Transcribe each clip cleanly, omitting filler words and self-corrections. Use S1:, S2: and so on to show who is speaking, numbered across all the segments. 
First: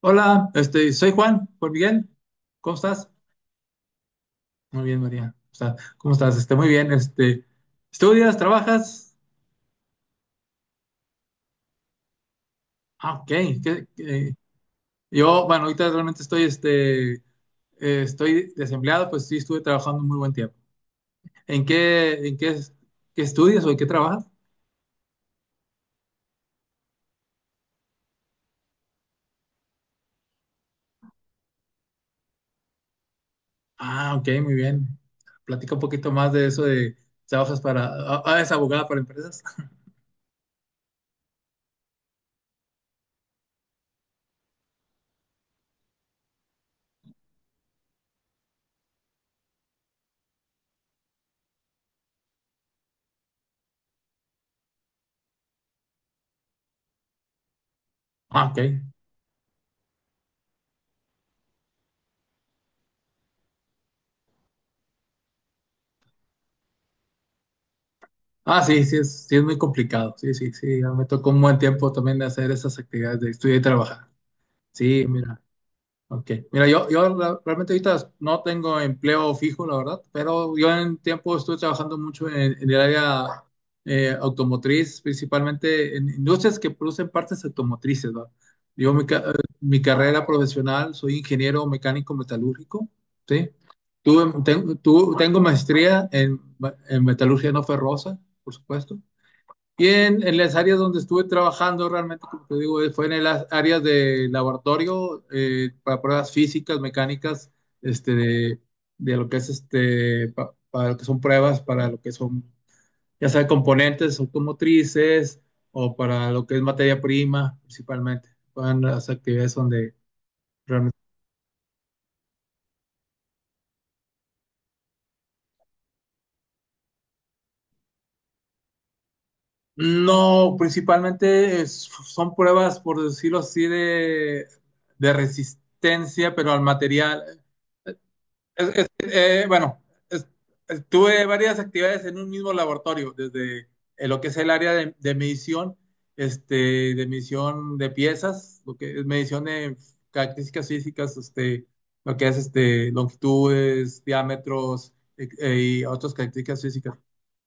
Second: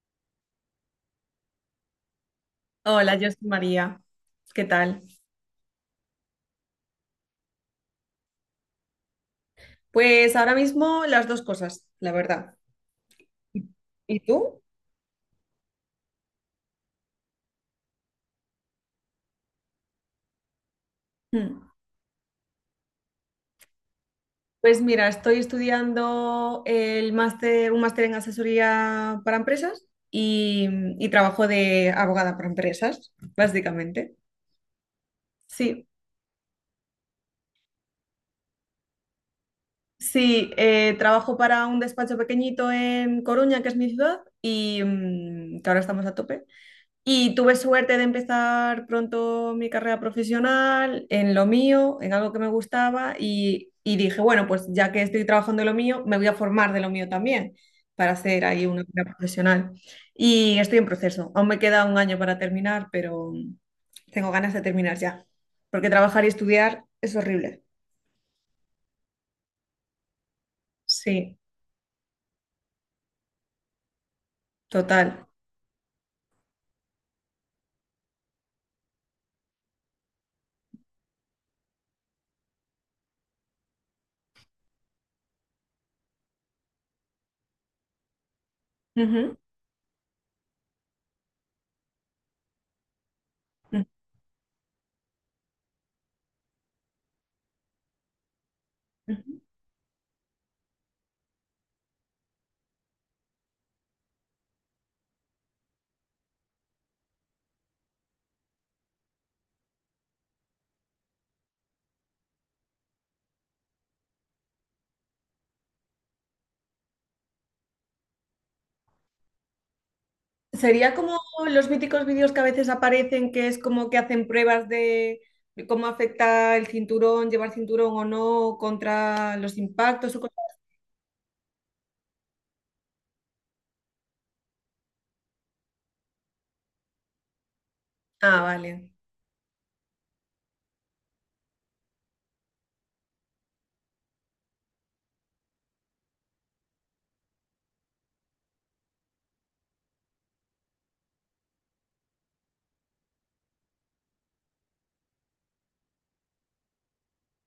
S1: Hola, soy Juan, Juan Miguel. ¿Cómo estás?
S2: Hola, yo soy María. ¿Qué
S1: Muy bien,
S2: tal?
S1: María. O sea, ¿cómo estás? Muy bien. ¿Estudias? ¿Trabajas?
S2: Pues ahora mismo las dos cosas, la verdad.
S1: Ah, ok.
S2: ¿Y
S1: ¿Qué-
S2: y
S1: qué?
S2: tú?
S1: Yo, bueno, ahorita realmente estoy desempleado, pues sí estuve trabajando un muy buen tiempo. ¿En
S2: Mm.
S1: qué, en qué, ¿Qué estudias o en qué trabajas?
S2: Pues mira, estoy estudiando el máster, un máster en asesoría para empresas y, y trabajo de abogada para empresas,
S1: Ah,
S2: básicamente.
S1: ok, muy bien. Platica un
S2: Sí,
S1: poquito más de eso de trabajas para, es abogada para empresas.
S2: sí, eh, trabajo para un despacho pequeñito en Coruña, que es mi ciudad, y que ahora estamos a tope. Y tuve suerte de empezar pronto mi carrera profesional en lo mío, en algo que me gustaba y dije, bueno, pues ya que estoy trabajando en lo mío, me voy a formar de lo mío también para hacer
S1: Ah, ok.
S2: ahí una carrera profesional. Y estoy en proceso. Aún me queda un año para terminar, pero tengo ganas de terminar ya, porque trabajar y estudiar es horrible.
S1: Ah, sí, es muy complicado. Sí, sí, sí. Ya me tocó
S2: Sí,
S1: un buen tiempo también de hacer esas actividades de estudiar y trabajar. Sí,
S2: total.
S1: mira, ok. Mira, realmente ahorita no tengo empleo fijo, la verdad, pero yo en tiempo estuve trabajando mucho en el área automotriz, principalmente en industrias que producen partes automotrices, ¿va? Yo mi, ca- eh,
S2: Ujú,
S1: mi carrera profesional soy ingeniero mecánico metalúrgico, ¿sí?
S2: ujú,
S1: Tengo maestría en metalurgia no ferrosa, por supuesto.
S2: ujú.
S1: Y en las áreas donde estuve trabajando, realmente, como te digo, fue en las áreas de laboratorio, para pruebas físicas, mecánicas, este, de, de lo que es, para lo que son pruebas, para lo que son, ya sea componentes automotrices o para lo que es materia prima, principalmente. Van las actividades donde
S2: Sería
S1: realmente.
S2: como los míticos vídeos que a veces aparecen, que es como que hacen pruebas de cómo afecta el cinturón, llevar cinturón o no, contra los impactos o cosas.
S1: No, principalmente son pruebas, por decirlo así, de resistencia, pero al material.
S2: Ah, vale.
S1: Bueno, es- tuve varias actividades en un mismo laboratorio, desde lo que es el área de medición, de medición de piezas, lo que es medición de características físicas, lo que es, longitudes, diámetros, y otras características físicas.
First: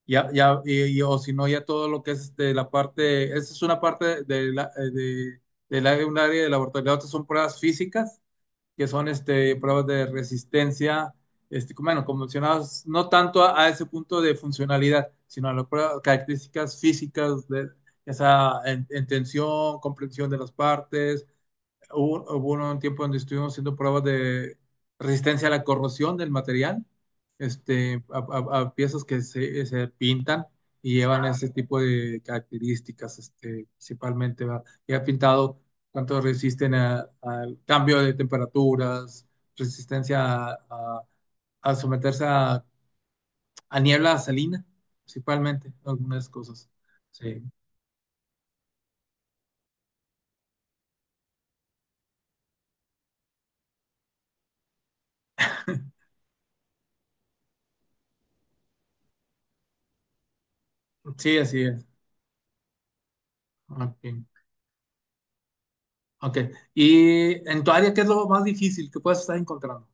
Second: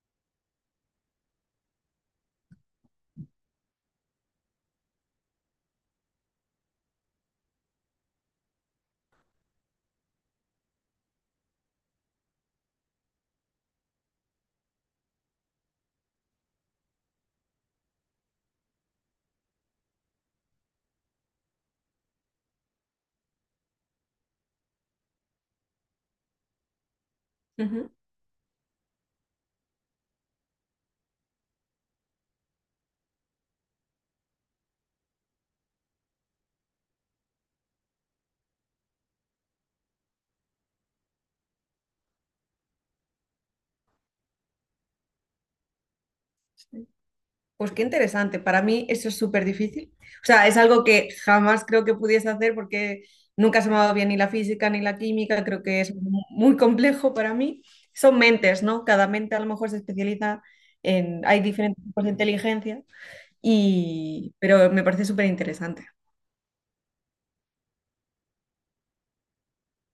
S1: Ya, ya, o si no, ya todo lo que es, la parte, esa es una parte un área de laboratorio. La otra son pruebas físicas que son, pruebas de resistencia, bueno, convencionadas no tanto a ese punto de funcionalidad, sino a las características físicas, de, ya sea en tensión, comprensión de las partes. Hubo un tiempo donde estuvimos haciendo pruebas de resistencia a la corrosión del material,
S2: Ujú.
S1: a piezas que se pintan y llevan ese tipo de características, principalmente, ¿verdad? Y ha pintado cuánto resisten al cambio de temperaturas, resistencia a, a- a someterse a niebla salina, principalmente, algunas cosas. Sí,
S2: Pues qué interesante. Para mí eso es súper difícil. O sea, es algo que jamás creo que pudiese hacer porque nunca se me ha dado bien ni la física ni la química. Creo que es muy complejo para mí. Son mentes, ¿no? Cada mente a lo mejor se especializa en...
S1: sí,
S2: Hay
S1: así
S2: diferentes
S1: es.
S2: tipos de inteligencia.
S1: Ok.
S2: Y, pero me parece súper interesante.
S1: Ok. ¿Y en tu área qué es lo más difícil que puedes estar encontrando?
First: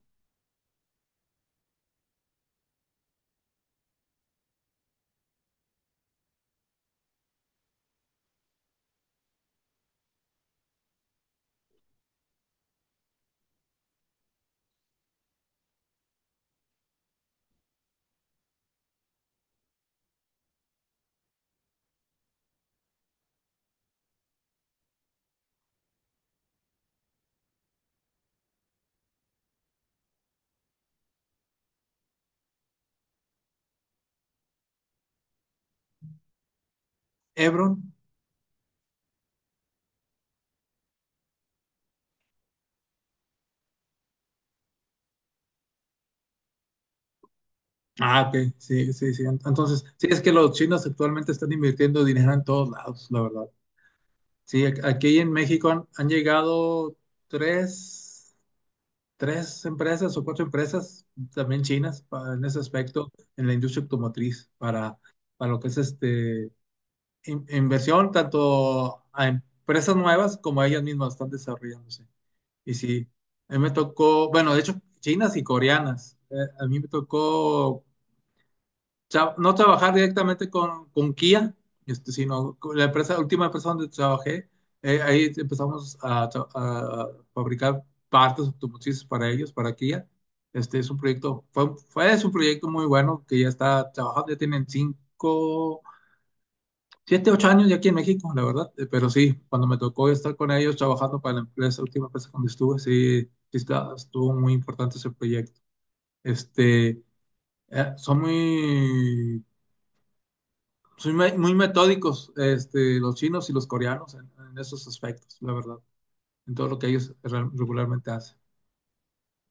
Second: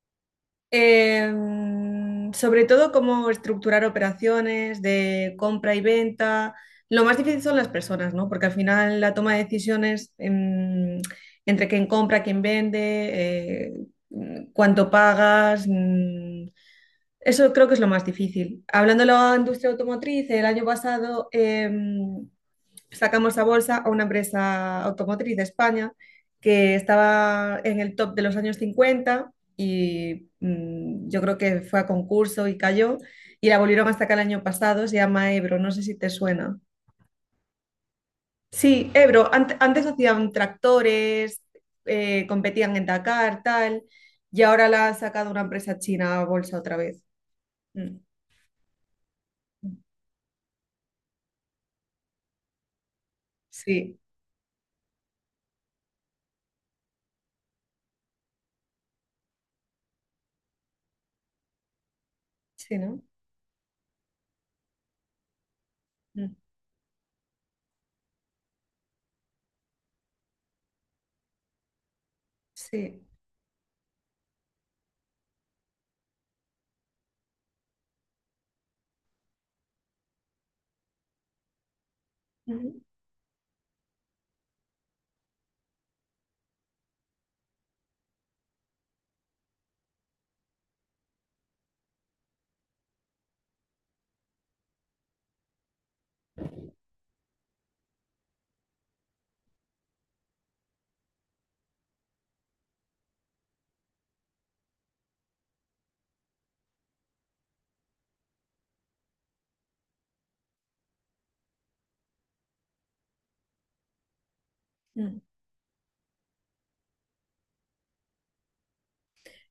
S2: Sobre todo cómo estructurar operaciones de compra y venta. Lo más difícil son las personas, ¿no? Porque al final la toma de decisiones, entre quién compra, quién vende, eh, cuánto pagas, eso creo que es lo más difícil. Hablando de la industria automotriz, el año pasado sacamos a bolsa a una empresa automotriz de España que estaba en el top de los años 50 y yo creo que fue a concurso y cayó y la volvieron hasta acá el año pasado, se llama Ebro, no sé si te suena.
S1: Hebron.
S2: Sí, Ebro, antes hacían tractores, competían en Dakar, tal, y ahora la ha sacado una empresa china a bolsa otra vez. Mm.
S1: Ah, ok. Sí, sí, sí. Entonces, sí, es que los chinos actualmente están invirtiendo dinero en todos lados, la verdad.
S2: Sí,
S1: Sí, aquí en México han llegado tres, tres empresas o cuatro empresas también chinas, en ese
S2: sí, ¿no?
S1: aspecto, en la industria automotriz, para, lo que es,
S2: Mm.
S1: inversión, tanto a empresas nuevas como a ellas mismas están desarrollándose. Y
S2: Sí.
S1: sí, a mí me tocó, bueno, de hecho, chinas y coreanas. A mí me tocó no trabajar directamente con Kia, sino con
S2: Ujú.
S1: la empresa, la última empresa donde trabajé. Ahí empezamos a fabricar partes automotrices para ellos, para Kia. Este es un proyecto. Fue, fue Es un proyecto muy bueno que ya está trabajando. Ya tienen cinco Siete, ocho años ya aquí en México, la verdad. Pero sí, cuando me tocó estar con ellos trabajando para la empresa, última empresa donde estuve, sí, sí estuvo muy importante ese proyecto. Este, eh, son muy, son muy muy metódicos, los chinos y los coreanos en esos
S2: Mm.
S1: aspectos, la verdad, en todo lo que ellos regularmente hacen,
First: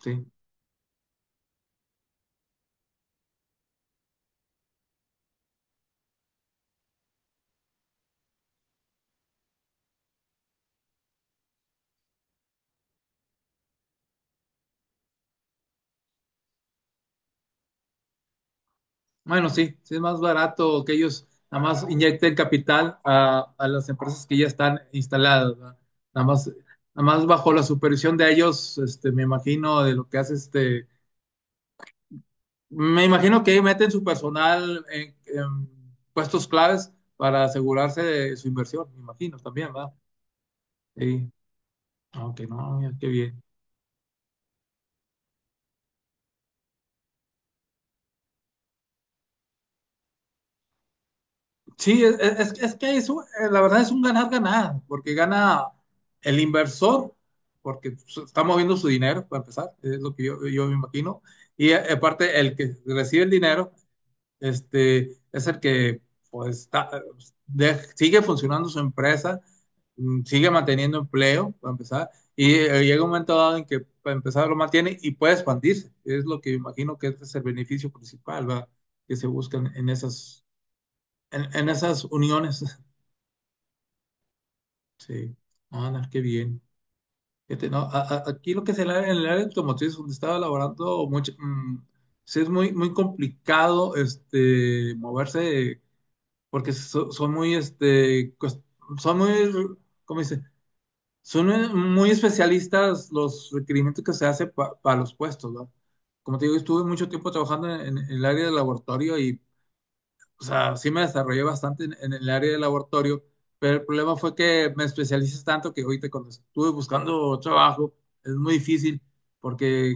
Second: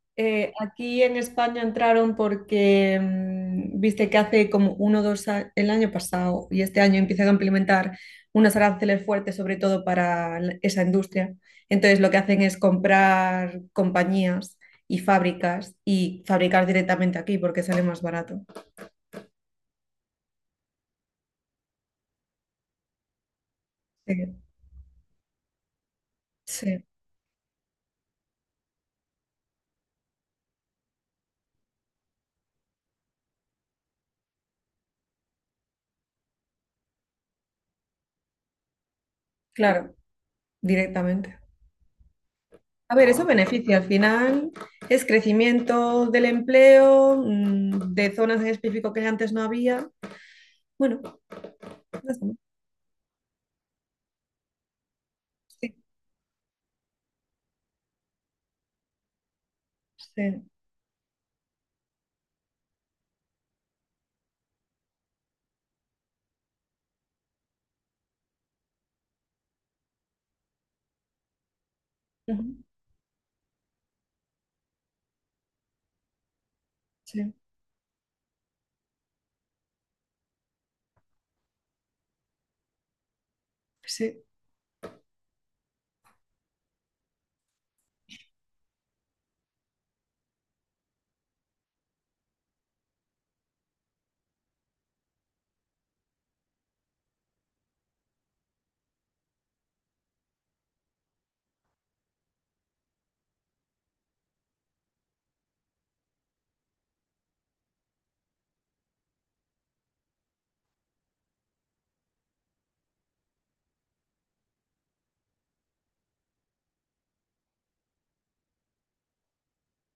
S1: sí.
S2: Aquí en España entraron porque, viste que hace como uno o dos años, el año pasado y este año empiezan a implementar unos aranceles fuertes, sobre todo para esa industria. Entonces lo que hacen es comprar compañías y fábricas y fabricar directamente aquí porque sale más barato.
S1: Bueno, sí, sí es más barato que ellos nada más inyecten capital a las
S2: Sí,
S1: empresas que ya están instaladas, ¿verdad? Nada más,
S2: sí,
S1: nada más bajo la supervisión de ellos. Me imagino de lo que hace. Me imagino que meten su personal en puestos claves para asegurarse de su inversión, me imagino también, ¿verdad?
S2: claro,
S1: Sí,
S2: directamente.
S1: aunque no, mira,
S2: A
S1: qué
S2: ver, eso
S1: bien.
S2: beneficia al final, es crecimiento del empleo, de zonas en específico que antes no había. Bueno,
S1: Sí,
S2: ya
S1: es,
S2: está, ¿no?
S1: es que es la verdad es un ganar-ganar, porque gana
S2: Sí.
S1: el inversor, porque está moviendo su dinero, para empezar, es lo que yo,
S2: Sí,
S1: me imagino, y aparte el que recibe el dinero, es el que pues sigue funcionando su empresa, sigue manteniendo empleo, para empezar,
S2: ujú,
S1: y llega un momento dado en que para empezar lo mantiene y puede expandirse, es lo que yo imagino que este es
S2: sí,
S1: el beneficio principal, ¿verdad? Que se buscan en esas, en esas uniones.
S2: sí,
S1: Sí, ah, no, qué bien. Fíjate, no, aquí lo que es el área, en el área automotriz donde estaba laborando mucho. Sí es muy, muy complicado, moverse porque son muy, son muy, ¿cómo dice? Son muy muy especialistas los requerimientos que se hace, para los puestos, ¿no? Como te digo, estuve mucho tiempo trabajando en el área de laboratorio y o sea, sí me desarrollé bastante en el área de laboratorio, pero el problema fue que me especialices tanto que ahorita cuando estuve buscando trabajo es muy difícil, porque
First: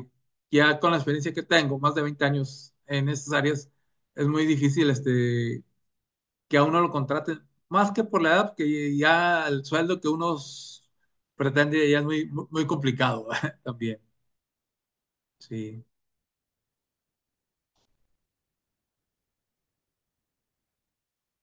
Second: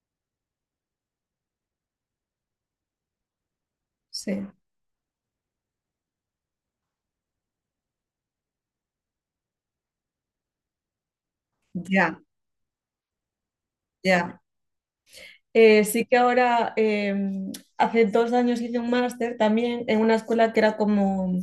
S1: ya con la experiencia que tengo, más de 20 años en estas áreas, es muy
S2: sí,
S1: difícil, que a uno lo contraten, más que por la edad, que ya el sueldo que uno pretende ya es
S2: ya,
S1: muy muy complicado también.
S2: ya.
S1: Sí.
S2: Sí que ahora, hace dos años hice un máster también en una escuela que era como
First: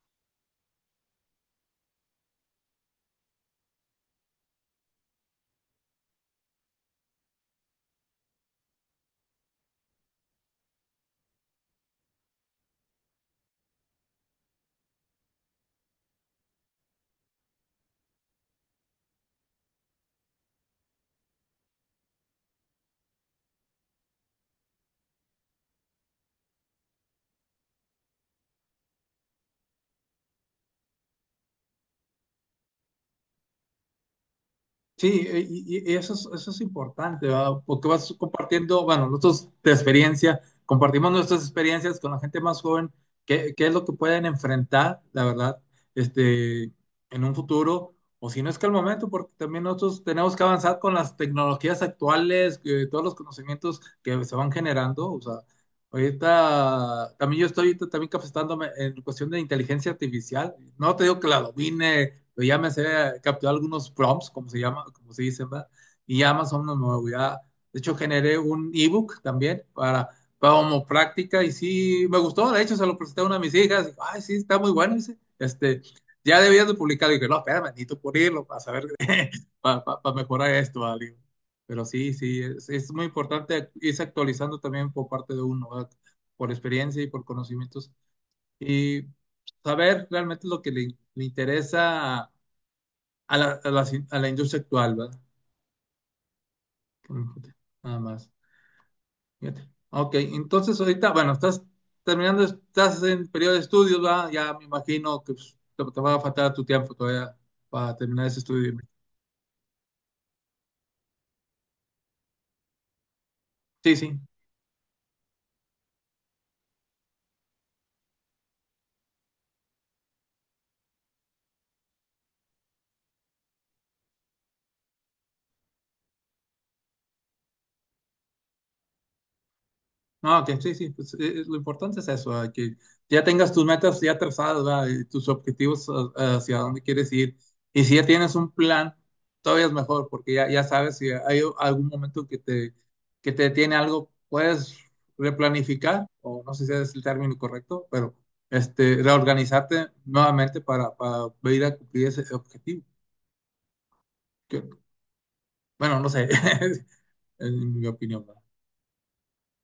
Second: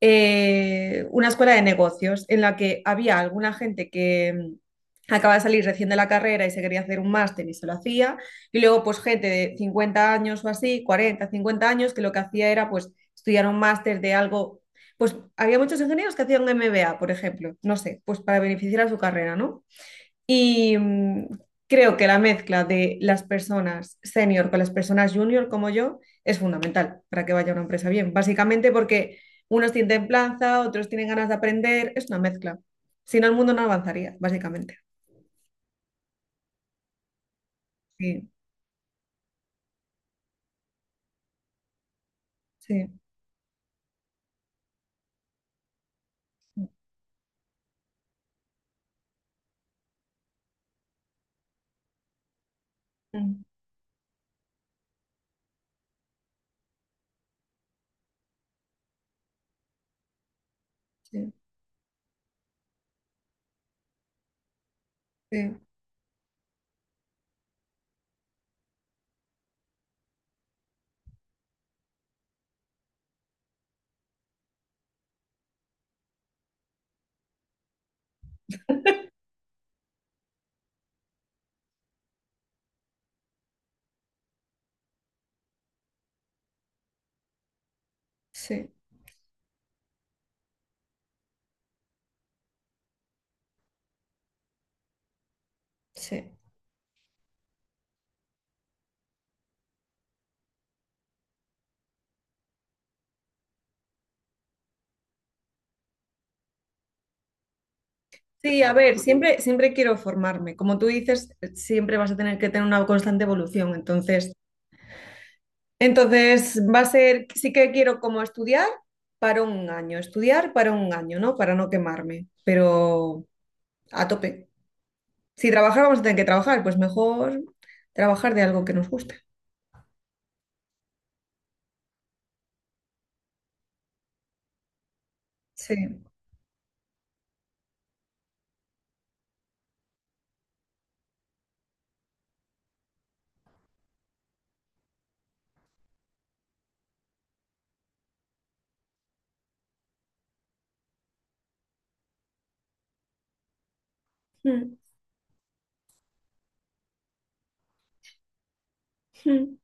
S2: una escuela de negocios en la que había alguna gente que acaba de salir recién de la carrera y se quería hacer un máster y se lo hacía, y luego pues gente de 50 años o así, 40 50 años, que lo que hacía era pues estudiar un máster de algo, pues había muchos ingenieros que hacían un MBA, por ejemplo, no sé, pues para beneficiar a su carrera, ¿no? Y creo que la mezcla de las personas senior con las personas junior como yo es fundamental para que vaya una empresa bien. Básicamente porque unos tienen templanza, otros tienen ganas de aprender, es una mezcla. Si no, el mundo no avanzaría, básicamente.
S1: Sí, y eso es importante, ¿verdad? Porque vas
S2: Sí,
S1: compartiendo, bueno, nosotros de experiencia, compartimos nuestras experiencias con la gente más
S2: sí,
S1: joven, qué es lo que pueden enfrentar, la verdad, este, en un futuro, o si no es que al momento, porque también nosotros tenemos que avanzar con las tecnologías actuales, que todos los
S2: mm,
S1: conocimientos que se van generando, o sea, ahorita, también yo estoy ahorita también capacitándome en cuestión de inteligencia artificial. No te digo que
S2: sí,
S1: la domine, pero ya me sé capturar algunos prompts, como se llama, como se dice,
S2: sí,
S1: ¿verdad? Y ya más o menos me voy a... De hecho, generé un ebook también para, como práctica y sí, me gustó. De hecho, se lo presenté a una de mis hijas. Ay, sí, está muy bueno. Dice, ya debías de publicarlo. Y dije, no, espérame, necesito pulirlo para saber, para mejorar esto, ¿verdad? Digo, pero sí, sí, es muy importante irse actualizando también por parte de uno, ¿verdad? Por experiencia y por conocimientos.
S2: sí,
S1: Y saber realmente lo que le interesa a la, a la industria actual, ¿verdad?
S2: sí.
S1: Que me fíjate. Nada más. Fíjate. Ok, entonces ahorita, bueno, estás terminando, estás en periodo de estudios, ¿verdad? Ya me imagino que pues, te va a faltar tu tiempo todavía para terminar ese
S2: Sí, a
S1: estudio.
S2: ver, siempre, siempre quiero formarme. Como tú dices, siempre vas a tener que tener una constante evolución.
S1: Sí, sí.
S2: Entonces, entonces va a ser, sí que quiero como estudiar para un año, estudiar para un año, ¿no? Para no quemarme, pero a tope. Si trabajar vamos a tener que trabajar, pues mejor trabajar de algo que nos guste.
S1: No, que sí, sí, pues, lo importante es eso, ¿verdad? Que ya tengas tus metas ya trazadas, ¿verdad? Y tus objetivos,
S2: Sí.
S1: hacia dónde quieres ir. Y si ya tienes un plan, todavía es mejor, porque ya sabes si hay algún momento que te detiene algo, puedes replanificar, o no sé si es el término correcto, pero, reorganizarte nuevamente para ir a cumplir ese objetivo. Que-
S2: Mm,
S1: bueno, no sé, es mi opinión, ¿verdad?
S2: mm,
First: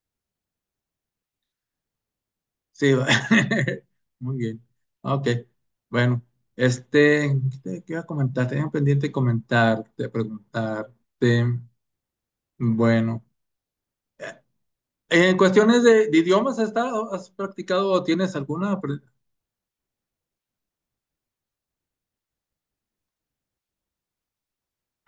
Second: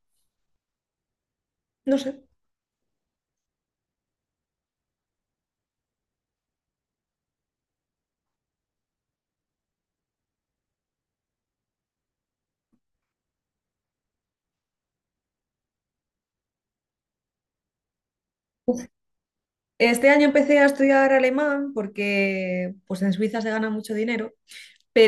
S2: no sé.
S1: Sí, va. Muy bien. Ok, bueno, ¿qué iba a comentar? Tenía pendiente comentarte, preguntarte. Bueno, eh, en cuestiones de idiomas, ¿has estado, has practicado o tienes alguna?
S2: Este año empecé a estudiar alemán porque pues en Suiza se gana mucho dinero,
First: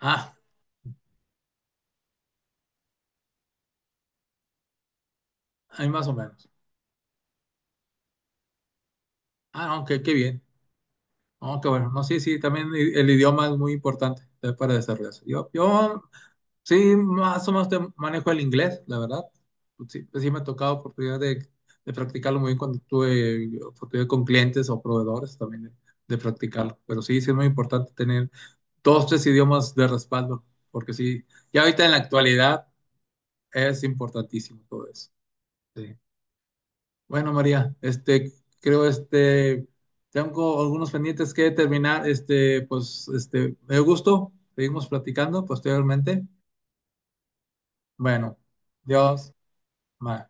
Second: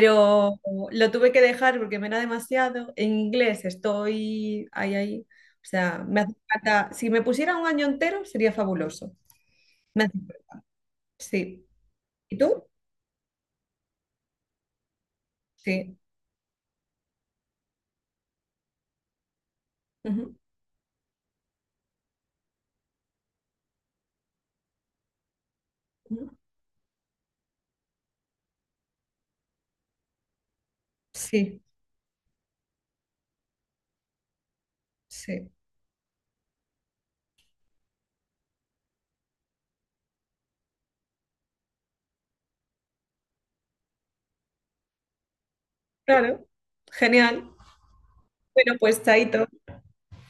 S1: Ah,
S2: lo tuve que dejar porque me era demasiado. En inglés estoy ahí, ahí. O
S1: hay
S2: sea,
S1: más o
S2: me hace
S1: menos.
S2: falta, si me pusiera un año entero sería fabuloso.
S1: Ah, no, qué,
S2: Me
S1: qué
S2: hace-
S1: bien. No,
S2: Sí.
S1: qué bueno. No, sí,
S2: ¿Y
S1: sí,
S2: tú?
S1: también el idioma es muy importante, para desarrollarse. Yo,
S2: Sí.
S1: yo Sí, más o menos te manejo el inglés, la verdad. Sí, pues sí
S2: Ujú,
S1: me ha tocado oportunidad de practicarlo muy bien cuando tuve oportunidad con clientes o proveedores también de
S2: ujú.
S1: practicarlo. Pero sí, sí es muy importante tener dos, tres idiomas de respaldo, porque sí, ya
S2: Sí,
S1: ahorita en la actualidad es importantísimo todo eso.
S2: sí.
S1: Sí. Bueno, María. Creo, tengo algunos pendientes que terminar. Pues, me gusto. Seguimos platicando posteriormente.
S2: Claro. Genial.
S1: Bueno,
S2: Bueno, pues
S1: Dios.
S2: chaito.
S1: Bye.